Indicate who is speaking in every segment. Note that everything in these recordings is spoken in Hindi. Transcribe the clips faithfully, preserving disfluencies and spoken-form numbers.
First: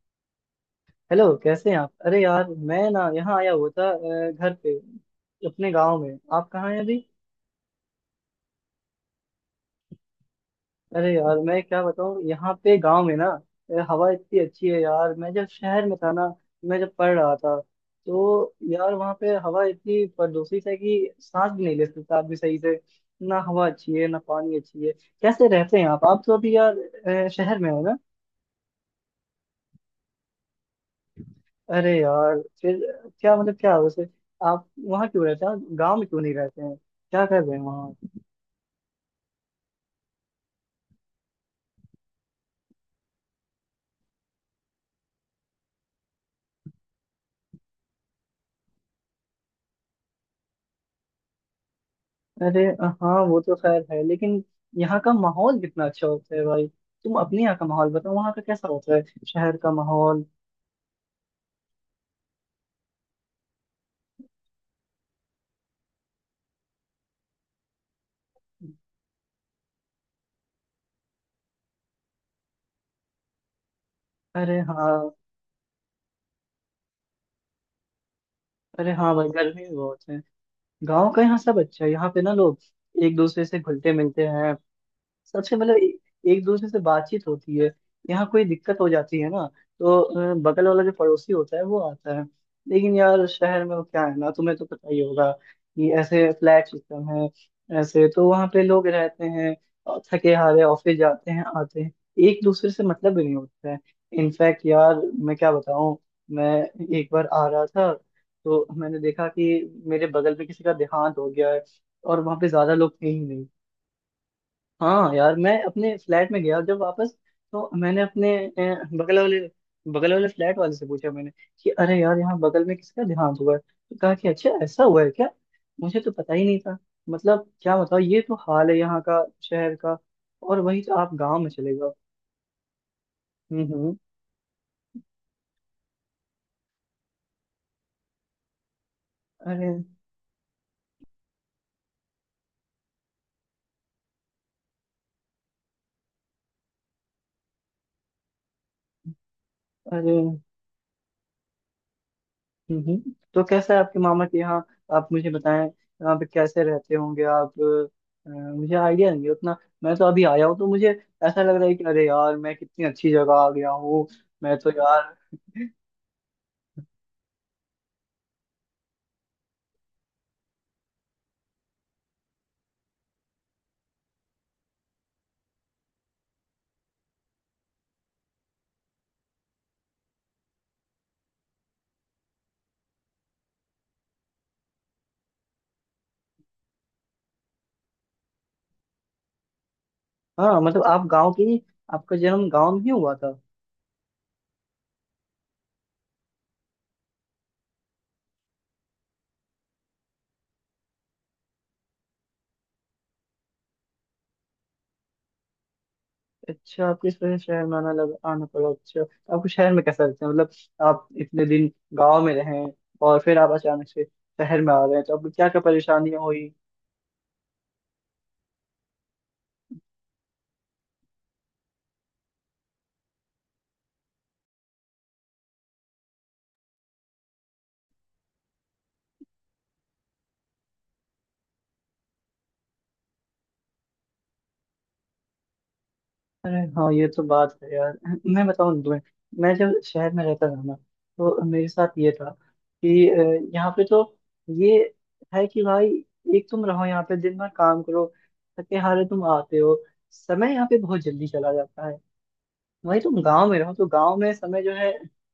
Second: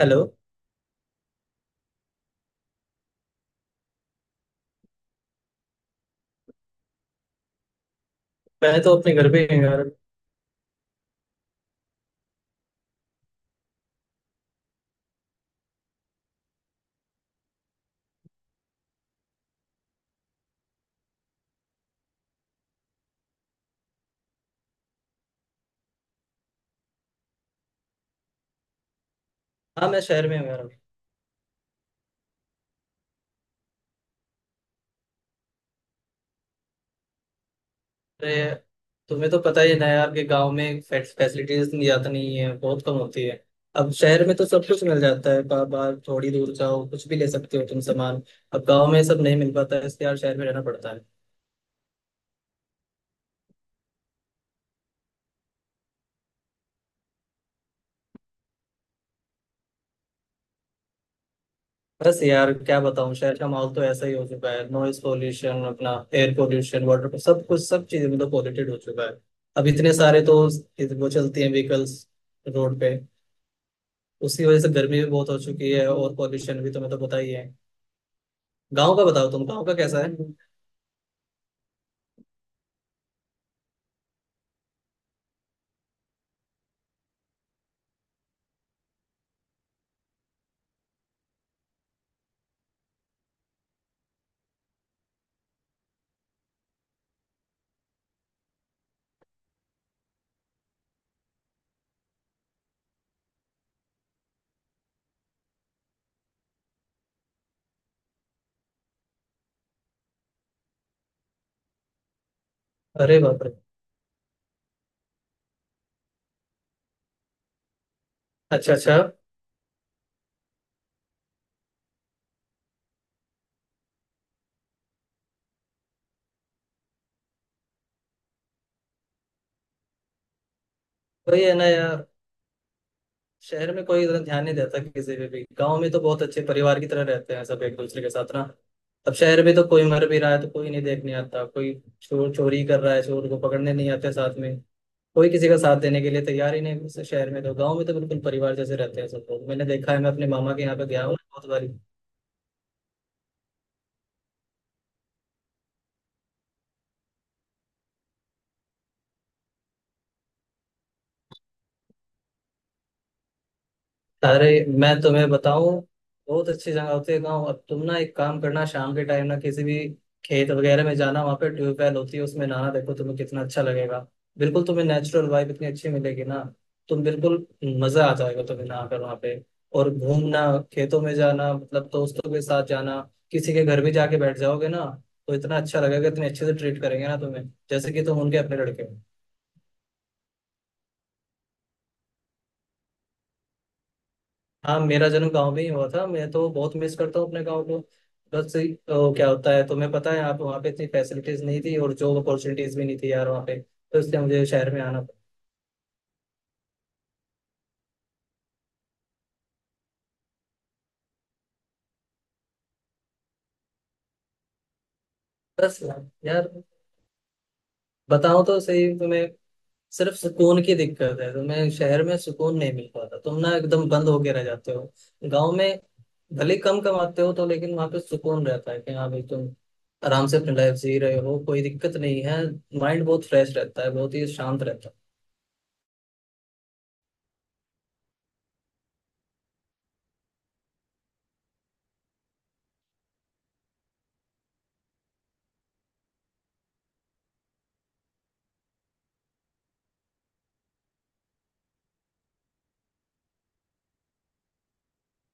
Speaker 1: हेलो।
Speaker 2: हेलो, कैसे हैं आप? अरे यार, मैं ना यहाँ आया हुआ था अ, घर पे। अपने गांव में। आप कहाँ हैं अभी?
Speaker 1: मैं तो अपने घर पे ही हूँ यार।
Speaker 2: अरे यार, मैं क्या बताऊँ, यहाँ पे गांव में ना। अ, हवा इतनी अच्छी है यार। मैं जब शहर में था ना, मैं जब पढ़ रहा था, तो यार वहाँ पे हवा इतनी प्रदूषित है कि सांस भी नहीं ले सकता आदमी सही से। ना हवा अच्छी है ना पानी अच्छी है। कैसे रहते हैं आप? आप तो अभी यार अ, शहर में हो ना?
Speaker 1: हाँ, मैं शहर में हूँ यार।
Speaker 2: अरे यार फिर, क्या मतलब, क्या वैसे, आप वहाँ क्यों रहते हैं? गाँव में क्यों नहीं रहते हैं? क्या कर रहे हैं वहाँ?
Speaker 1: अरे, तुम्हें तो पता ही है ना यार कि गांव में फैसिलिटीज ज्यादा नहीं है, बहुत कम होती है। अब शहर में तो सब कुछ मिल जाता है, बार बार थोड़ी दूर जाओ, कुछ भी ले सकते हो तुम सामान। अब गांव में सब नहीं मिल पाता है, इसलिए यार शहर में रहना पड़ता है।
Speaker 2: अरे हाँ, वो तो खैर है, लेकिन यहाँ का माहौल कितना अच्छा होता है भाई। तुम अपने यहाँ का माहौल बताओ, वहाँ का कैसा होता है, शहर का माहौल।
Speaker 1: बस यार, क्या बताऊँ, शहर का माहौल तो ऐसा ही हो चुका है। नॉइज पोल्यूशन, अपना एयर पोल्यूशन, वाटर पोल्यूशन, सब कुछ, सब चीजें मतलब पॉल्यूटेड हो चुका है। अब इतने सारे तो वो चलती हैं व्हीकल्स रोड पे, उसकी
Speaker 2: अरे
Speaker 1: वजह से
Speaker 2: हाँ।
Speaker 1: गर्मी भी बहुत हो चुकी है, और पॉल्यूशन भी, तुम्हें तो पता ही है।
Speaker 2: अरे
Speaker 1: गाँव का
Speaker 2: हाँ भाई,
Speaker 1: बताओ, तुम
Speaker 2: गर्मी
Speaker 1: गाँव
Speaker 2: भी
Speaker 1: का कैसा
Speaker 2: बहुत
Speaker 1: है।
Speaker 2: है। गाँव का यहाँ सब अच्छा है। यहाँ पे ना लोग एक दूसरे से घुलते मिलते हैं। सबसे मतलब ए- एक दूसरे से बातचीत होती है। यहाँ कोई दिक्कत हो जाती है ना, तो अ, बगल वाला जो पड़ोसी होता है वो आता है। लेकिन यार शहर में वो क्या है ना, तुम्हें तो पता ही होगा कि ऐसे फ्लैट सिस्टम है। ऐसे तो वहाँ पे लोग रहते हैं और थके हारे ऑफिस जाते हैं आते हैं। एक दूसरे से मतलब भी नहीं होता है। इनफैक्ट यार, मैं क्या बताऊँ। मैं एक बार आ रहा था, तो मैंने देखा कि मेरे बगल में किसी का देहांत हो गया है, और वहाँ पे ज्यादा लोग थे
Speaker 1: अरे
Speaker 2: ही
Speaker 1: बाप
Speaker 2: नहीं।
Speaker 1: रे।
Speaker 2: हाँ यार, मैं अपने फ्लैट में गया जब वापस, तो मैंने अपने
Speaker 1: अच्छा
Speaker 2: अ,
Speaker 1: अच्छा।
Speaker 2: बगल वाले बगल वाले फ्लैट वाले से पूछा, मैंने कि अरे यार यहाँ बगल में किसका देहांत हुआ है, तो कहा कि अच्छा, ऐसा हुआ है क्या, मुझे तो पता ही नहीं था। मतलब क्या बताओ, ये तो हाल है यहाँ का शहर का। और वही तो आप गाँव
Speaker 1: वही
Speaker 2: में
Speaker 1: है ना
Speaker 2: चले गए।
Speaker 1: यार।
Speaker 2: हम्म,
Speaker 1: शहर में
Speaker 2: हम्म।
Speaker 1: कोई इतना ध्यान नहीं देता किसी पे भी। गाँव में तो बहुत अच्छे परिवार की तरह रहते हैं सब एक दूसरे के साथ ना। अब शहर में तो
Speaker 2: अरे।
Speaker 1: कोई मर भी रहा है तो कोई नहीं देखने आता, कोई चोर चोरी कर रहा है, चोर को पकड़ने नहीं आते साथ में। कोई किसी का साथ देने के लिए तैयार ही नहीं है शहर में तो। गाँव में तो बिल्कुल परिवार जैसे रहते हैं सब लोग। मैंने देखा है, मैं
Speaker 2: अरे।
Speaker 1: अपने मामा के यहाँ पे गया हूँ बहुत बारी।
Speaker 2: हम्म, हम्म। तो कैसा है आपके मामा के यहाँ? आप मुझे बताएं, यहाँ पे कैसे रहते होंगे आप। अ, मुझे आइडिया नहीं है उतना। मैं तो अभी आया हूँ, तो मुझे ऐसा लग रहा है कि अरे यार, मैं कितनी अच्छी जगह आ गया हूँ।
Speaker 1: अरे,
Speaker 2: मैं तो
Speaker 1: मैं
Speaker 2: यार।
Speaker 1: तुम्हें बताऊं, बहुत अच्छी जगह होती है गाँव। अब तुम ना एक काम करना, शाम के टाइम ना किसी भी खेत वगैरह में जाना, वहां पे ट्यूबवेल होती है उसमें नहाना। देखो, तुम्हें कितना अच्छा लगेगा। बिल्कुल तुम्हें नेचुरल वाइब इतनी अच्छी मिलेगी ना। तुम बिल्कुल मजा आ जाएगा तुम्हें नहा कर वहां पे। और घूमना, खेतों में जाना, मतलब दोस्तों के साथ जाना। किसी के घर भी जाके बैठ जाओगे ना, तो इतना अच्छा लगेगा, इतने अच्छे से ट्रीट करेंगे ना तुम्हें, जैसे कि तुम उनके अपने लड़के हो।
Speaker 2: हाँ मतलब, आप गांव के ही, आपका जन्म गांव में ही हुआ था?
Speaker 1: हाँ, मेरा जन्म गांव में ही हुआ था। मैं तो बहुत मिस करता हूँ अपने गांव को। बस अ, क्या होता है तुम्हें पता है, आप वहाँ पे इतनी फैसिलिटीज नहीं थी और जॉब अपॉर्चुनिटीज भी नहीं थी यार वहाँ पे, तो इसलिए मुझे शहर में आना पड़ा।
Speaker 2: अच्छा, आपको इस वजह से शहर में आना लगा आना पड़ा। अच्छा, तो आपको शहर में कैसा लगता है, मतलब आप इतने दिन गाँव में रहे और फिर आप अचानक से शहर में आ रहे हैं, तो आपको क्या क्या
Speaker 1: बस
Speaker 2: परेशानियां हुई?
Speaker 1: यार, बताओ तो सही तुम्हें, सिर्फ सुकून की दिक्कत है। तुम्हें शहर में सुकून नहीं मिल पाता, तुम ना एकदम बंद होके रह जाते हो। गाँव में भले कम कमाते हो तो, लेकिन वहाँ पे सुकून रहता है कि हाँ भाई, तुम आराम से अपनी लाइफ जी रहे हो, कोई दिक्कत नहीं है। माइंड बहुत फ्रेश रहता है, बहुत ही शांत रहता है।
Speaker 2: अरे हाँ, ये तो बात है यार। मैं बताऊँ ना तुम्हें, मैं जब शहर में रहता था ना, तो मेरे साथ ये था कि अ, यहाँ पे तो ये है कि भाई, एक तुम रहो यहाँ पे दिन भर, काम करो, थके हारे तुम आते हो, समय यहाँ पे बहुत जल्दी चला जाता है। वही तुम गांव में रहो, तो गांव में समय जो है,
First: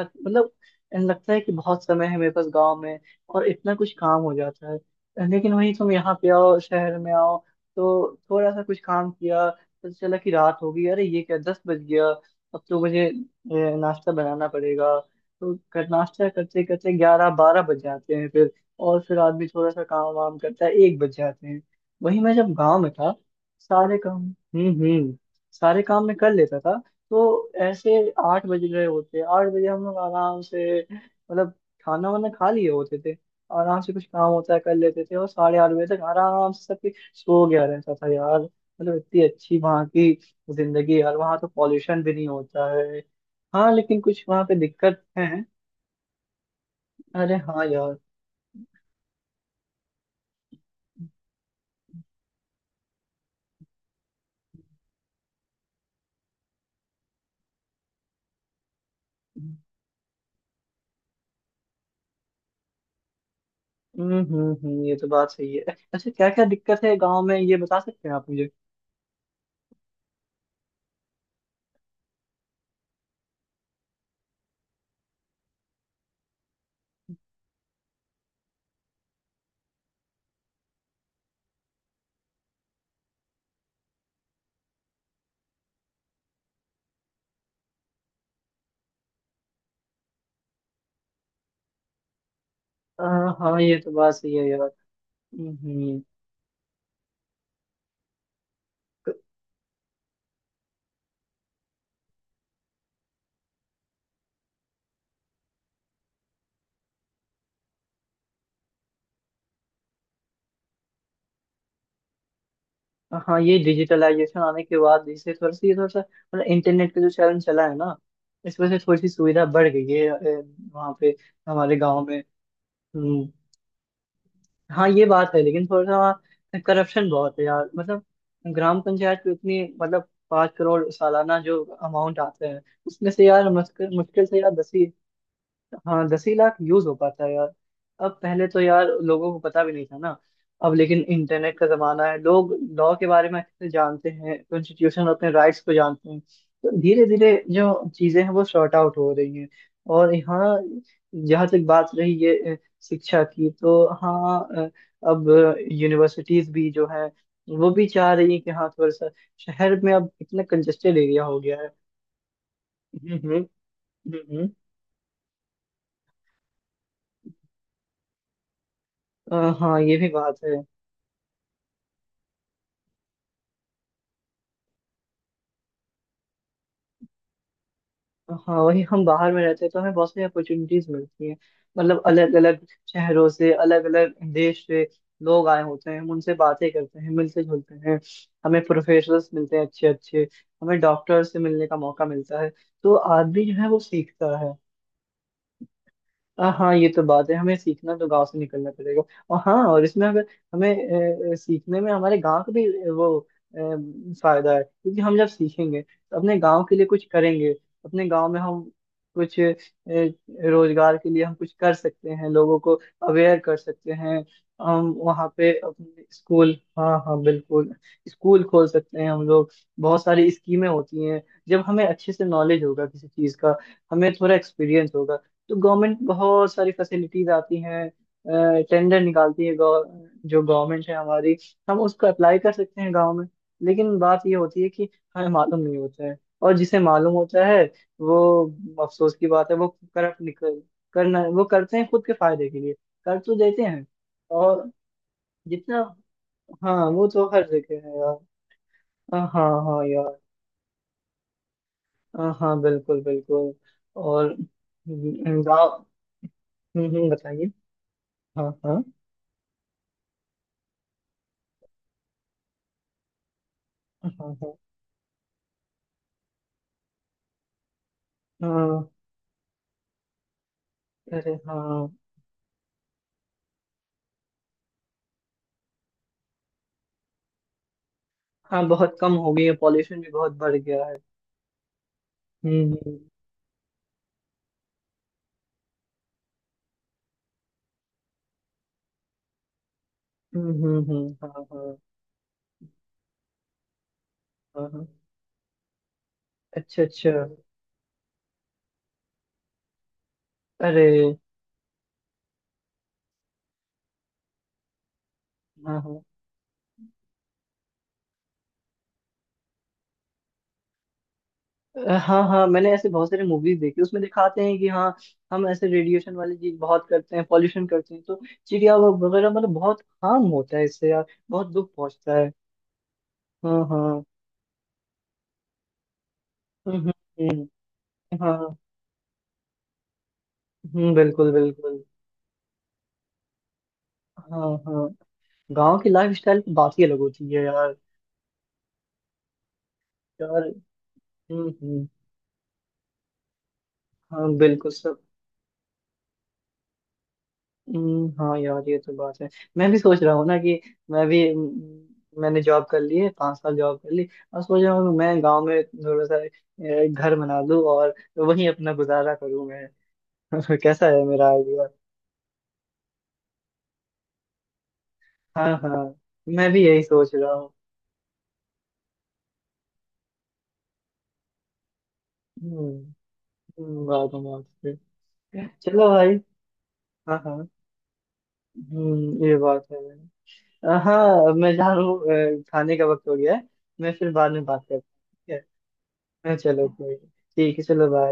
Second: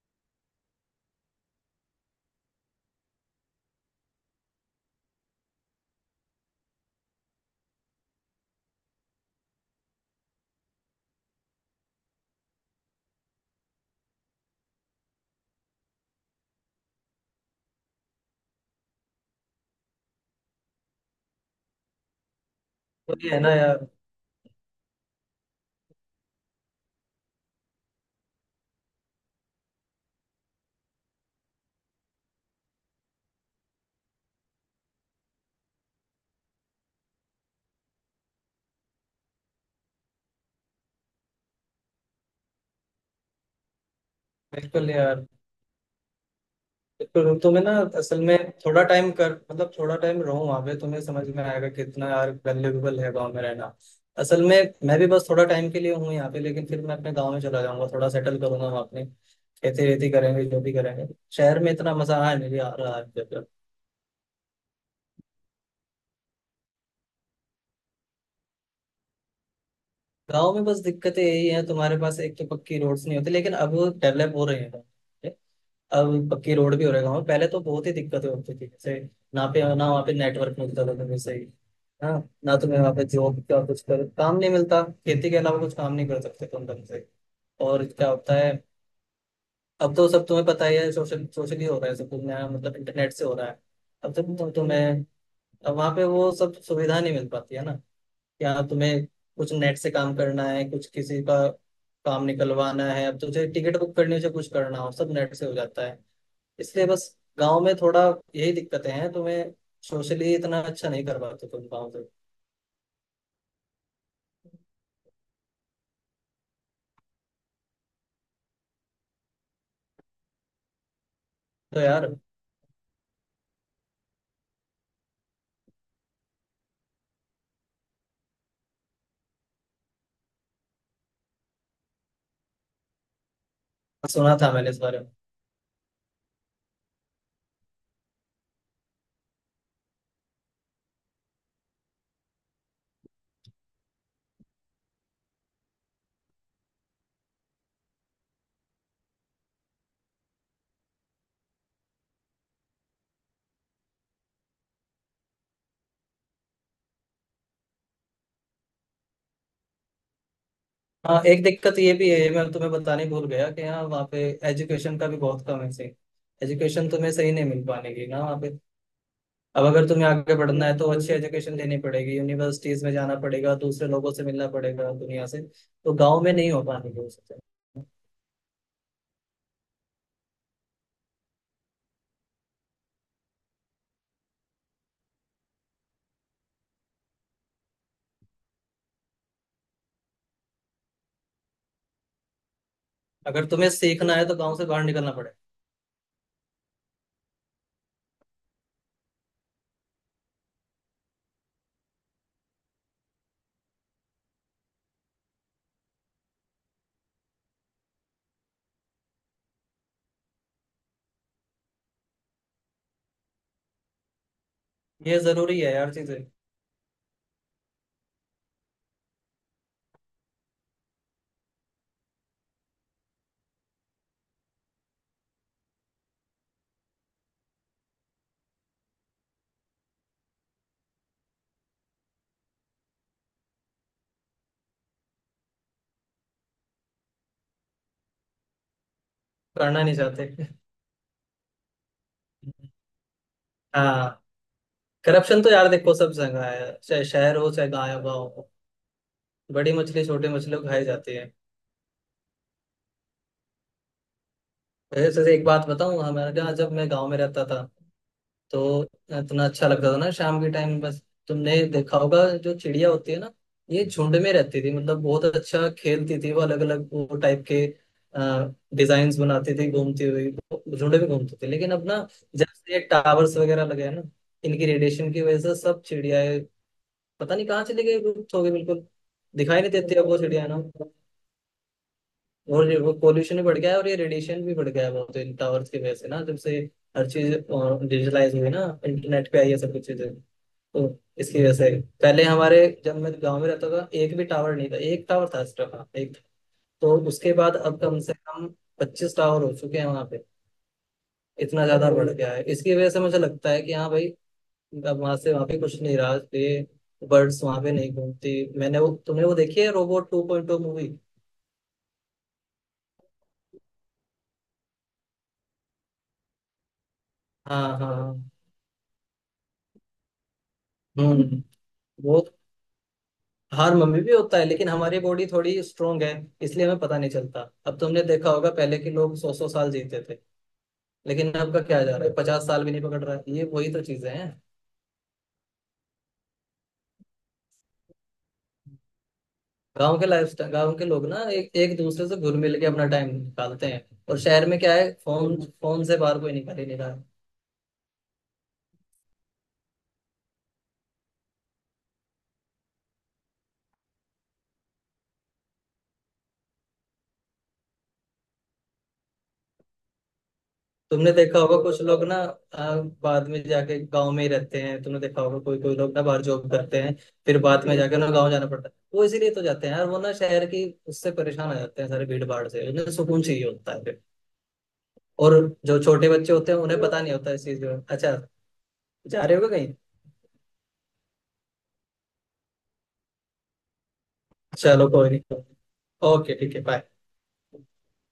Speaker 2: सच- मतलब, लगता है कि बहुत समय है मेरे पास गांव में, और इतना कुछ काम हो जाता है। लेकिन वही तुम यहाँ पे आओ, शहर में आओ, तो थोड़ा सा कुछ काम किया, पता चला कि रात हो गई, अरे ये क्या, दस बज गया, अब तो मुझे ए, नाश्ता बनाना पड़ेगा। तो कर, नाश्ता करते करते ग्यारह बारह बज जाते हैं फिर। और फिर आदमी थोड़ा सा काम वाम करता है, एक बज जाते हैं। वही मैं जब गांव में था,
Speaker 1: तो ये है ना यार।
Speaker 2: सारे काम, हम्म, हम्म, सारे काम मैं कर लेता था। तो ऐसे आठ बज रहे होते, आठ बजे हम लोग आराम से, मतलब खाना वाना खा लिए होते थे। आराम से कुछ काम होता है कर लेते थे, और साढ़े आठ बजे तक आराम से सब कुछ सो गया रहता था यार। मतलब इतनी अच्छी वहाँ की जिंदगी यार। वहाँ तो पॉल्यूशन भी नहीं होता है। हाँ, लेकिन कुछ वहाँ पे
Speaker 1: बिल्कुल
Speaker 2: दिक्कत
Speaker 1: यार,
Speaker 2: है।
Speaker 1: बिल्कुल।
Speaker 2: अरे
Speaker 1: तो तुम्हें
Speaker 2: हाँ
Speaker 1: ना
Speaker 2: यार।
Speaker 1: असल में थोड़ा टाइम कर मतलब थोड़ा टाइम रहो वहां पे, तुम्हें समझ में आएगा कितना यार वैल्यूएबल है गांव में रहना। असल में मैं भी बस थोड़ा टाइम के लिए हूँ यहाँ पे, लेकिन फिर मैं अपने गांव में चला जाऊंगा, थोड़ा सेटल करूंगा वहाँ, अपने खेती वेती करेंगे जो भी करेंगे। शहर में इतना मजा आ नहीं आ रहा है।
Speaker 2: हम्म, हम्म, हम्म, ये तो बात सही है। अच्छा, क्या क्या दिक्कत है गाँव में, ये बता सकते हैं आप मुझे?
Speaker 1: गांव में बस दिक्कतें यही है, तुम्हारे पास एक तो पक्की रोड्स नहीं होती, लेकिन अब डेवलप हो रहे हैं गाँव, ठीक है? अब पक्की रोड भी हो रहे हैं गाँव में। पहले तो बहुत ही दिक्कतें होती थी, जैसे ना पे ना वहाँ पे नेटवर्क मिलता था तुम्हें सही। हाँ। ना तुम्हें वहाँ पे जॉब का कुछ कर काम नहीं मिलता, खेती के अलावा कुछ काम नहीं कर सकते तुम ढंग से। और क्या होता है, अब तो सब तुम्हें पता ही है, सोशल सोशली हो रहा है सब कुछ, नया मतलब इंटरनेट से हो
Speaker 2: हाँ
Speaker 1: रहा है।
Speaker 2: हाँ, ये तो
Speaker 1: अब
Speaker 2: बात सही
Speaker 1: तुम
Speaker 2: है
Speaker 1: तो
Speaker 2: यार।
Speaker 1: तुम्हें,
Speaker 2: हम्म,
Speaker 1: अब वहाँ
Speaker 2: हम्म।
Speaker 1: पे वो सब सुविधा नहीं मिल पाती है ना, या तुम्हें कुछ नेट से काम करना है, कुछ किसी का काम निकलवाना है, अब तुझे टिकट बुक करनी हो चाहे कुछ करना हो, सब नेट से हो जाता है। इसलिए बस गांव में थोड़ा यही दिक्कतें हैं तुम्हें, सोशली इतना अच्छा नहीं कर पाते तुम गाँव से।
Speaker 2: हाँ, ये डिजिटलाइजेशन आने के बाद इससे थोड़ा सा, ये थोड़ा सा मतलब इंटरनेट का जो चलन चला है ना, इस वजह से थोड़ी सी सुविधा बढ़ गई है ए, वहाँ पे, हमारे
Speaker 1: तो
Speaker 2: गांव
Speaker 1: यार,
Speaker 2: में। हम्म, हाँ ये बात है। लेकिन थोड़ा सा वहाँ करप्शन बहुत है यार, मतलब ग्राम पंचायत में उतनी, मतलब पाँच करोड़ सालाना जो अमाउंट आते हैं, उसमें से यार मुश्किल मुश्किल
Speaker 1: सुना
Speaker 2: से यार
Speaker 1: था
Speaker 2: दस,
Speaker 1: मैंने इस बारे में।
Speaker 2: हाँ, दस ही लाख यूज हो पाता है यार। अब पहले तो यार लोगों को पता भी नहीं था ना। अब लेकिन इंटरनेट का जमाना है, लोग लॉ के बारे में अच्छे से जानते हैं, कॉन्स्टिट्यूशन, अपने राइट्स को जानते हैं, तो धीरे धीरे जो चीजें हैं वो सॉर्ट आउट हो रही हैं। और यहाँ, जहाँ तक बात रही ये अ, शिक्षा की, तो हाँ अ, अब यूनिवर्सिटीज भी जो है, वो भी चाह रही है कि हाँ, थोड़ा सा शहर में अब इतना कंजेस्टेड
Speaker 1: हाँ,
Speaker 2: एरिया हो
Speaker 1: एक
Speaker 2: गया है।
Speaker 1: दिक्कत ये भी है, मैं तुम्हें बताने
Speaker 2: हम्म,
Speaker 1: भूल
Speaker 2: हम्म।
Speaker 1: गया कि हाँ वहाँ पे
Speaker 2: हम्म, हम्म।
Speaker 1: एजुकेशन का भी बहुत कम है, सही एजुकेशन तुम्हें सही नहीं मिल पाने की ना वहाँ पे।
Speaker 2: अ,
Speaker 1: अब
Speaker 2: हाँ,
Speaker 1: अगर
Speaker 2: ये
Speaker 1: तुम्हें
Speaker 2: भी
Speaker 1: आगे
Speaker 2: बात है।
Speaker 1: बढ़ना है तो अच्छी एजुकेशन लेनी पड़ेगी, यूनिवर्सिटीज में जाना पड़ेगा, दूसरे लोगों से मिलना पड़ेगा, दुनिया से। तो गांव में नहीं हो पानी वो चीजें।
Speaker 2: हाँ, वही हम बाहर में रहते हैं तो हमें बहुत सारी अपॉर्चुनिटीज मिलती हैं। मतलब अलग अलग शहरों से, अलग अलग देश से लोग आए होते हैं, हम उनसे बातें करते हैं, मिलते जुलते हैं। हमें प्रोफेसर्स मिलते हैं अच्छे अच्छे। हमें डॉक्टर्स से मिलने का मौका मिलता है। तो आदमी
Speaker 1: अगर
Speaker 2: जो है,
Speaker 1: तुम्हें
Speaker 2: वो
Speaker 1: सीखना है तो
Speaker 2: सीखता है।
Speaker 1: गांव से बाहर निकलना पड़ेगा।
Speaker 2: आ, हाँ, ये तो बात है, हमें सीखना तो गांव से निकलना पड़ेगा। और हाँ, और इसमें अगर हमें अ, सीखने में हमारे गांव का भी अ, वो अ, फायदा है, क्योंकि हम जब सीखेंगे तो अपने गांव के लिए कुछ करेंगे। अपने गांव में हम कुछ अ, रोजगार के लिए हम कुछ कर सकते हैं, लोगों को अवेयर कर सकते हैं। हम
Speaker 1: ये
Speaker 2: वहाँ पे
Speaker 1: जरूरी है यार
Speaker 2: अपने
Speaker 1: चीजें।
Speaker 2: स्कूल, हाँ हाँ बिल्कुल, स्कूल खोल सकते हैं हम लोग। बहुत सारी स्कीमें होती हैं। जब हमें अच्छे से नॉलेज होगा किसी चीज़ का, हमें थोड़ा एक्सपीरियंस होगा, तो गवर्नमेंट बहुत सारी फैसिलिटीज आती हैं, टेंडर निकालती है, गव- जो गवर्नमेंट है हमारी, हम उसको अप्लाई कर सकते हैं गांव में। लेकिन बात ये होती है कि हमें मालूम नहीं होता है, और जिसे मालूम होता है, वो, अफसोस की बात है, वो
Speaker 1: करना नहीं
Speaker 2: करप्ट
Speaker 1: चाहते।
Speaker 2: निकल, करना वो करते हैं खुद के फायदे के लिए, कर तो देते हैं।
Speaker 1: हाँ।
Speaker 2: और
Speaker 1: करप्शन तो यार
Speaker 2: जितना,
Speaker 1: देखो सब जगह है,
Speaker 2: हाँ,
Speaker 1: चाहे
Speaker 2: वो तो
Speaker 1: शहर
Speaker 2: हर
Speaker 1: हो चाहे
Speaker 2: जगह है
Speaker 1: गाँव
Speaker 2: यार।
Speaker 1: गाँव हो।
Speaker 2: अ, हाँ
Speaker 1: बड़ी
Speaker 2: हाँ
Speaker 1: मछली
Speaker 2: यार।
Speaker 1: छोटी मछली को खाई जाती है।
Speaker 2: अ, हाँ बिल्कुल बिल्कुल। और
Speaker 1: जैसे एक बात
Speaker 2: गाँव,
Speaker 1: बताऊं, हमारे यहाँ जब
Speaker 2: हम्म,
Speaker 1: मैं गाँव
Speaker 2: हम्म,
Speaker 1: में रहता
Speaker 2: बताइए।
Speaker 1: था,
Speaker 2: हाँ
Speaker 1: तो
Speaker 2: हाँ।
Speaker 1: इतना अच्छा लगता था ना शाम के टाइम बस। तुमने देखा होगा, जो चिड़िया होती है ना, ये
Speaker 2: हाँ
Speaker 1: झुंड में
Speaker 2: हाँ।
Speaker 1: रहती थी, मतलब बहुत अच्छा खेलती थी वो, अलग अलग वो टाइप के
Speaker 2: हाँ।
Speaker 1: डिजाइन बनाती थी, घूमती हुई वो झुंड में
Speaker 2: अरे
Speaker 1: घूमती थी। लेकिन अब
Speaker 2: हाँ।
Speaker 1: ना, जब से ये टावर्स वगैरह लगे हैं ना, इनकी रेडिएशन की वजह से सब चिड़ियाएं पता नहीं कहाँ चली गई, लुप्त हो गई
Speaker 2: हाँ,
Speaker 1: बिल्कुल।
Speaker 2: बहुत कम हो गई है,
Speaker 1: दिखाई नहीं देती
Speaker 2: पॉल्यूशन
Speaker 1: अब
Speaker 2: भी
Speaker 1: वो
Speaker 2: बहुत
Speaker 1: चिड़िया
Speaker 2: बढ़
Speaker 1: ना।
Speaker 2: गया है।
Speaker 1: और ये वो
Speaker 2: हम्म।
Speaker 1: पोल्यूशन भी बढ़ गया है और ये रेडिएशन भी बढ़ गया है बहुत इन टावर्स की वजह से, ना जब से हर चीज डिजिटलाइज हुई ना, इंटरनेट पे आई है सब कुछ चीजें।
Speaker 2: हम्म, हम्म,
Speaker 1: तो
Speaker 2: हम्म,
Speaker 1: इसकी
Speaker 2: हाँ
Speaker 1: वजह से
Speaker 2: हाँ।
Speaker 1: पहले हमारे, जब मैं गांव में रहता था, एक भी टावर
Speaker 2: हाँ
Speaker 1: नहीं था,
Speaker 2: हाँ।
Speaker 1: एक टावर था सिर्फ, हाँ, एक।
Speaker 2: अच्छा
Speaker 1: तो
Speaker 2: अच्छा।
Speaker 1: उसके बाद अब कम से कम पच्चीस टावर हो चुके हैं वहां पे।
Speaker 2: अरे।
Speaker 1: इतना ज्यादा बढ़ गया है, इसकी वजह से मुझे लगता है कि हाँ भाई, अब वहां से वहां पे
Speaker 2: हाँ
Speaker 1: कुछ नहीं
Speaker 2: हाँ।
Speaker 1: रहा ये, बर्ड्स वहां पे नहीं घूमती। मैंने वो तुमने वो देखी है robot two point O movie.
Speaker 2: अ, हाँ हाँ, मैंने ऐसे बहुत सारे मूवीज देखी। उसमें दिखाते हैं कि हाँ, हम ऐसे रेडिएशन वाली चीज बहुत करते हैं, पॉल्यूशन
Speaker 1: हाँ हाँ
Speaker 2: करते हैं, तो
Speaker 1: हाँ।
Speaker 2: चिड़िया व- वगैरह, मतलब बहुत हार्म होता है इससे यार।
Speaker 1: हम्म।
Speaker 2: बहुत दुख पहुंचता
Speaker 1: वो
Speaker 2: है। हाँ
Speaker 1: हार मम्मी
Speaker 2: हाँ।
Speaker 1: भी होता है, लेकिन हमारी बॉडी थोड़ी स्ट्रोंग है, इसलिए
Speaker 2: हम्म,
Speaker 1: हमें पता नहीं
Speaker 2: हम्म,
Speaker 1: चलता। अब तुमने
Speaker 2: हम्म,
Speaker 1: देखा होगा,
Speaker 2: हाँ।
Speaker 1: पहले के लोग सौ सौ साल जीते थे,
Speaker 2: हम्म, बिल्कुल
Speaker 1: लेकिन आपका
Speaker 2: बिल्कुल।
Speaker 1: क्या जा रहा है, पचास साल भी नहीं पकड़ रहा है, ये वही तो चीजें हैं।
Speaker 2: हाँ हाँ। गांव की लाइफ स्टाइल की बात ही अलग होती है यार।
Speaker 1: गांव के लाइफ,
Speaker 2: यार।
Speaker 1: गांव के लोग ना
Speaker 2: हम्म,
Speaker 1: एक एक
Speaker 2: हम्म।
Speaker 1: दूसरे से घुल मिल के अपना टाइम निकालते हैं, और
Speaker 2: हाँ
Speaker 1: शहर में
Speaker 2: बिल्कुल
Speaker 1: क्या है,
Speaker 2: सब।
Speaker 1: फोन फोन से बाहर कोई निकाल ही नहीं रहा है।
Speaker 2: हम्म, हाँ यार, ये तो बात है। मैं भी सोच रहा हूँ ना कि मैं भी, हम्म, मैंने जॉब कर ली है, पांच साल जॉब कर ली, और सोच रहा हूँ कि मैं गांव में थोड़ा सा ए, घर बना लूँ और वहीं अपना गुजारा करूँ मैं। कैसा है
Speaker 1: तुमने
Speaker 2: मेरा
Speaker 1: देखा होगा
Speaker 2: आइडिया?
Speaker 1: कुछ लोग ना आ, बाद में जाके गांव में ही रहते हैं, तुमने देखा होगा
Speaker 2: हाँ
Speaker 1: कोई कोई
Speaker 2: हाँ।
Speaker 1: लोग ना बाहर
Speaker 2: मैं
Speaker 1: जॉब
Speaker 2: भी
Speaker 1: करते
Speaker 2: यही
Speaker 1: हैं,
Speaker 2: सोच रहा
Speaker 1: फिर
Speaker 2: हूँ।
Speaker 1: बाद में जाके ना गांव जाना पड़ता है, वो इसीलिए तो जाते हैं यार, वो ना शहर की उससे परेशान हो जाते हैं सारे भीड़ भाड़ से, उन्हें
Speaker 2: हम्म,
Speaker 1: सुकून चाहिए होता है
Speaker 2: हम्म,
Speaker 1: फिर।
Speaker 2: बात है, बात
Speaker 1: और
Speaker 2: है।
Speaker 1: जो
Speaker 2: चलो
Speaker 1: छोटे
Speaker 2: भाई।
Speaker 1: बच्चे होते हैं उन्हें पता नहीं
Speaker 2: हाँ
Speaker 1: होता इस
Speaker 2: हाँ।
Speaker 1: चीज का। अच्छा,
Speaker 2: हम्म,
Speaker 1: जा
Speaker 2: ये
Speaker 1: रहे हो
Speaker 2: बात
Speaker 1: कहीं?
Speaker 2: है। अ, हाँ, मैं जा रहा हूँ। अ, खाने का वक्त हो गया है। मैं फिर बाद में बात करता
Speaker 1: चलो
Speaker 2: हूँ,
Speaker 1: कोई
Speaker 2: ठीक है?
Speaker 1: नहीं। ओके,
Speaker 2: हाँ,
Speaker 1: ठीक है,
Speaker 2: चलो
Speaker 1: बाय।
Speaker 2: कोई नहीं। ठीक है, चलो, बाय।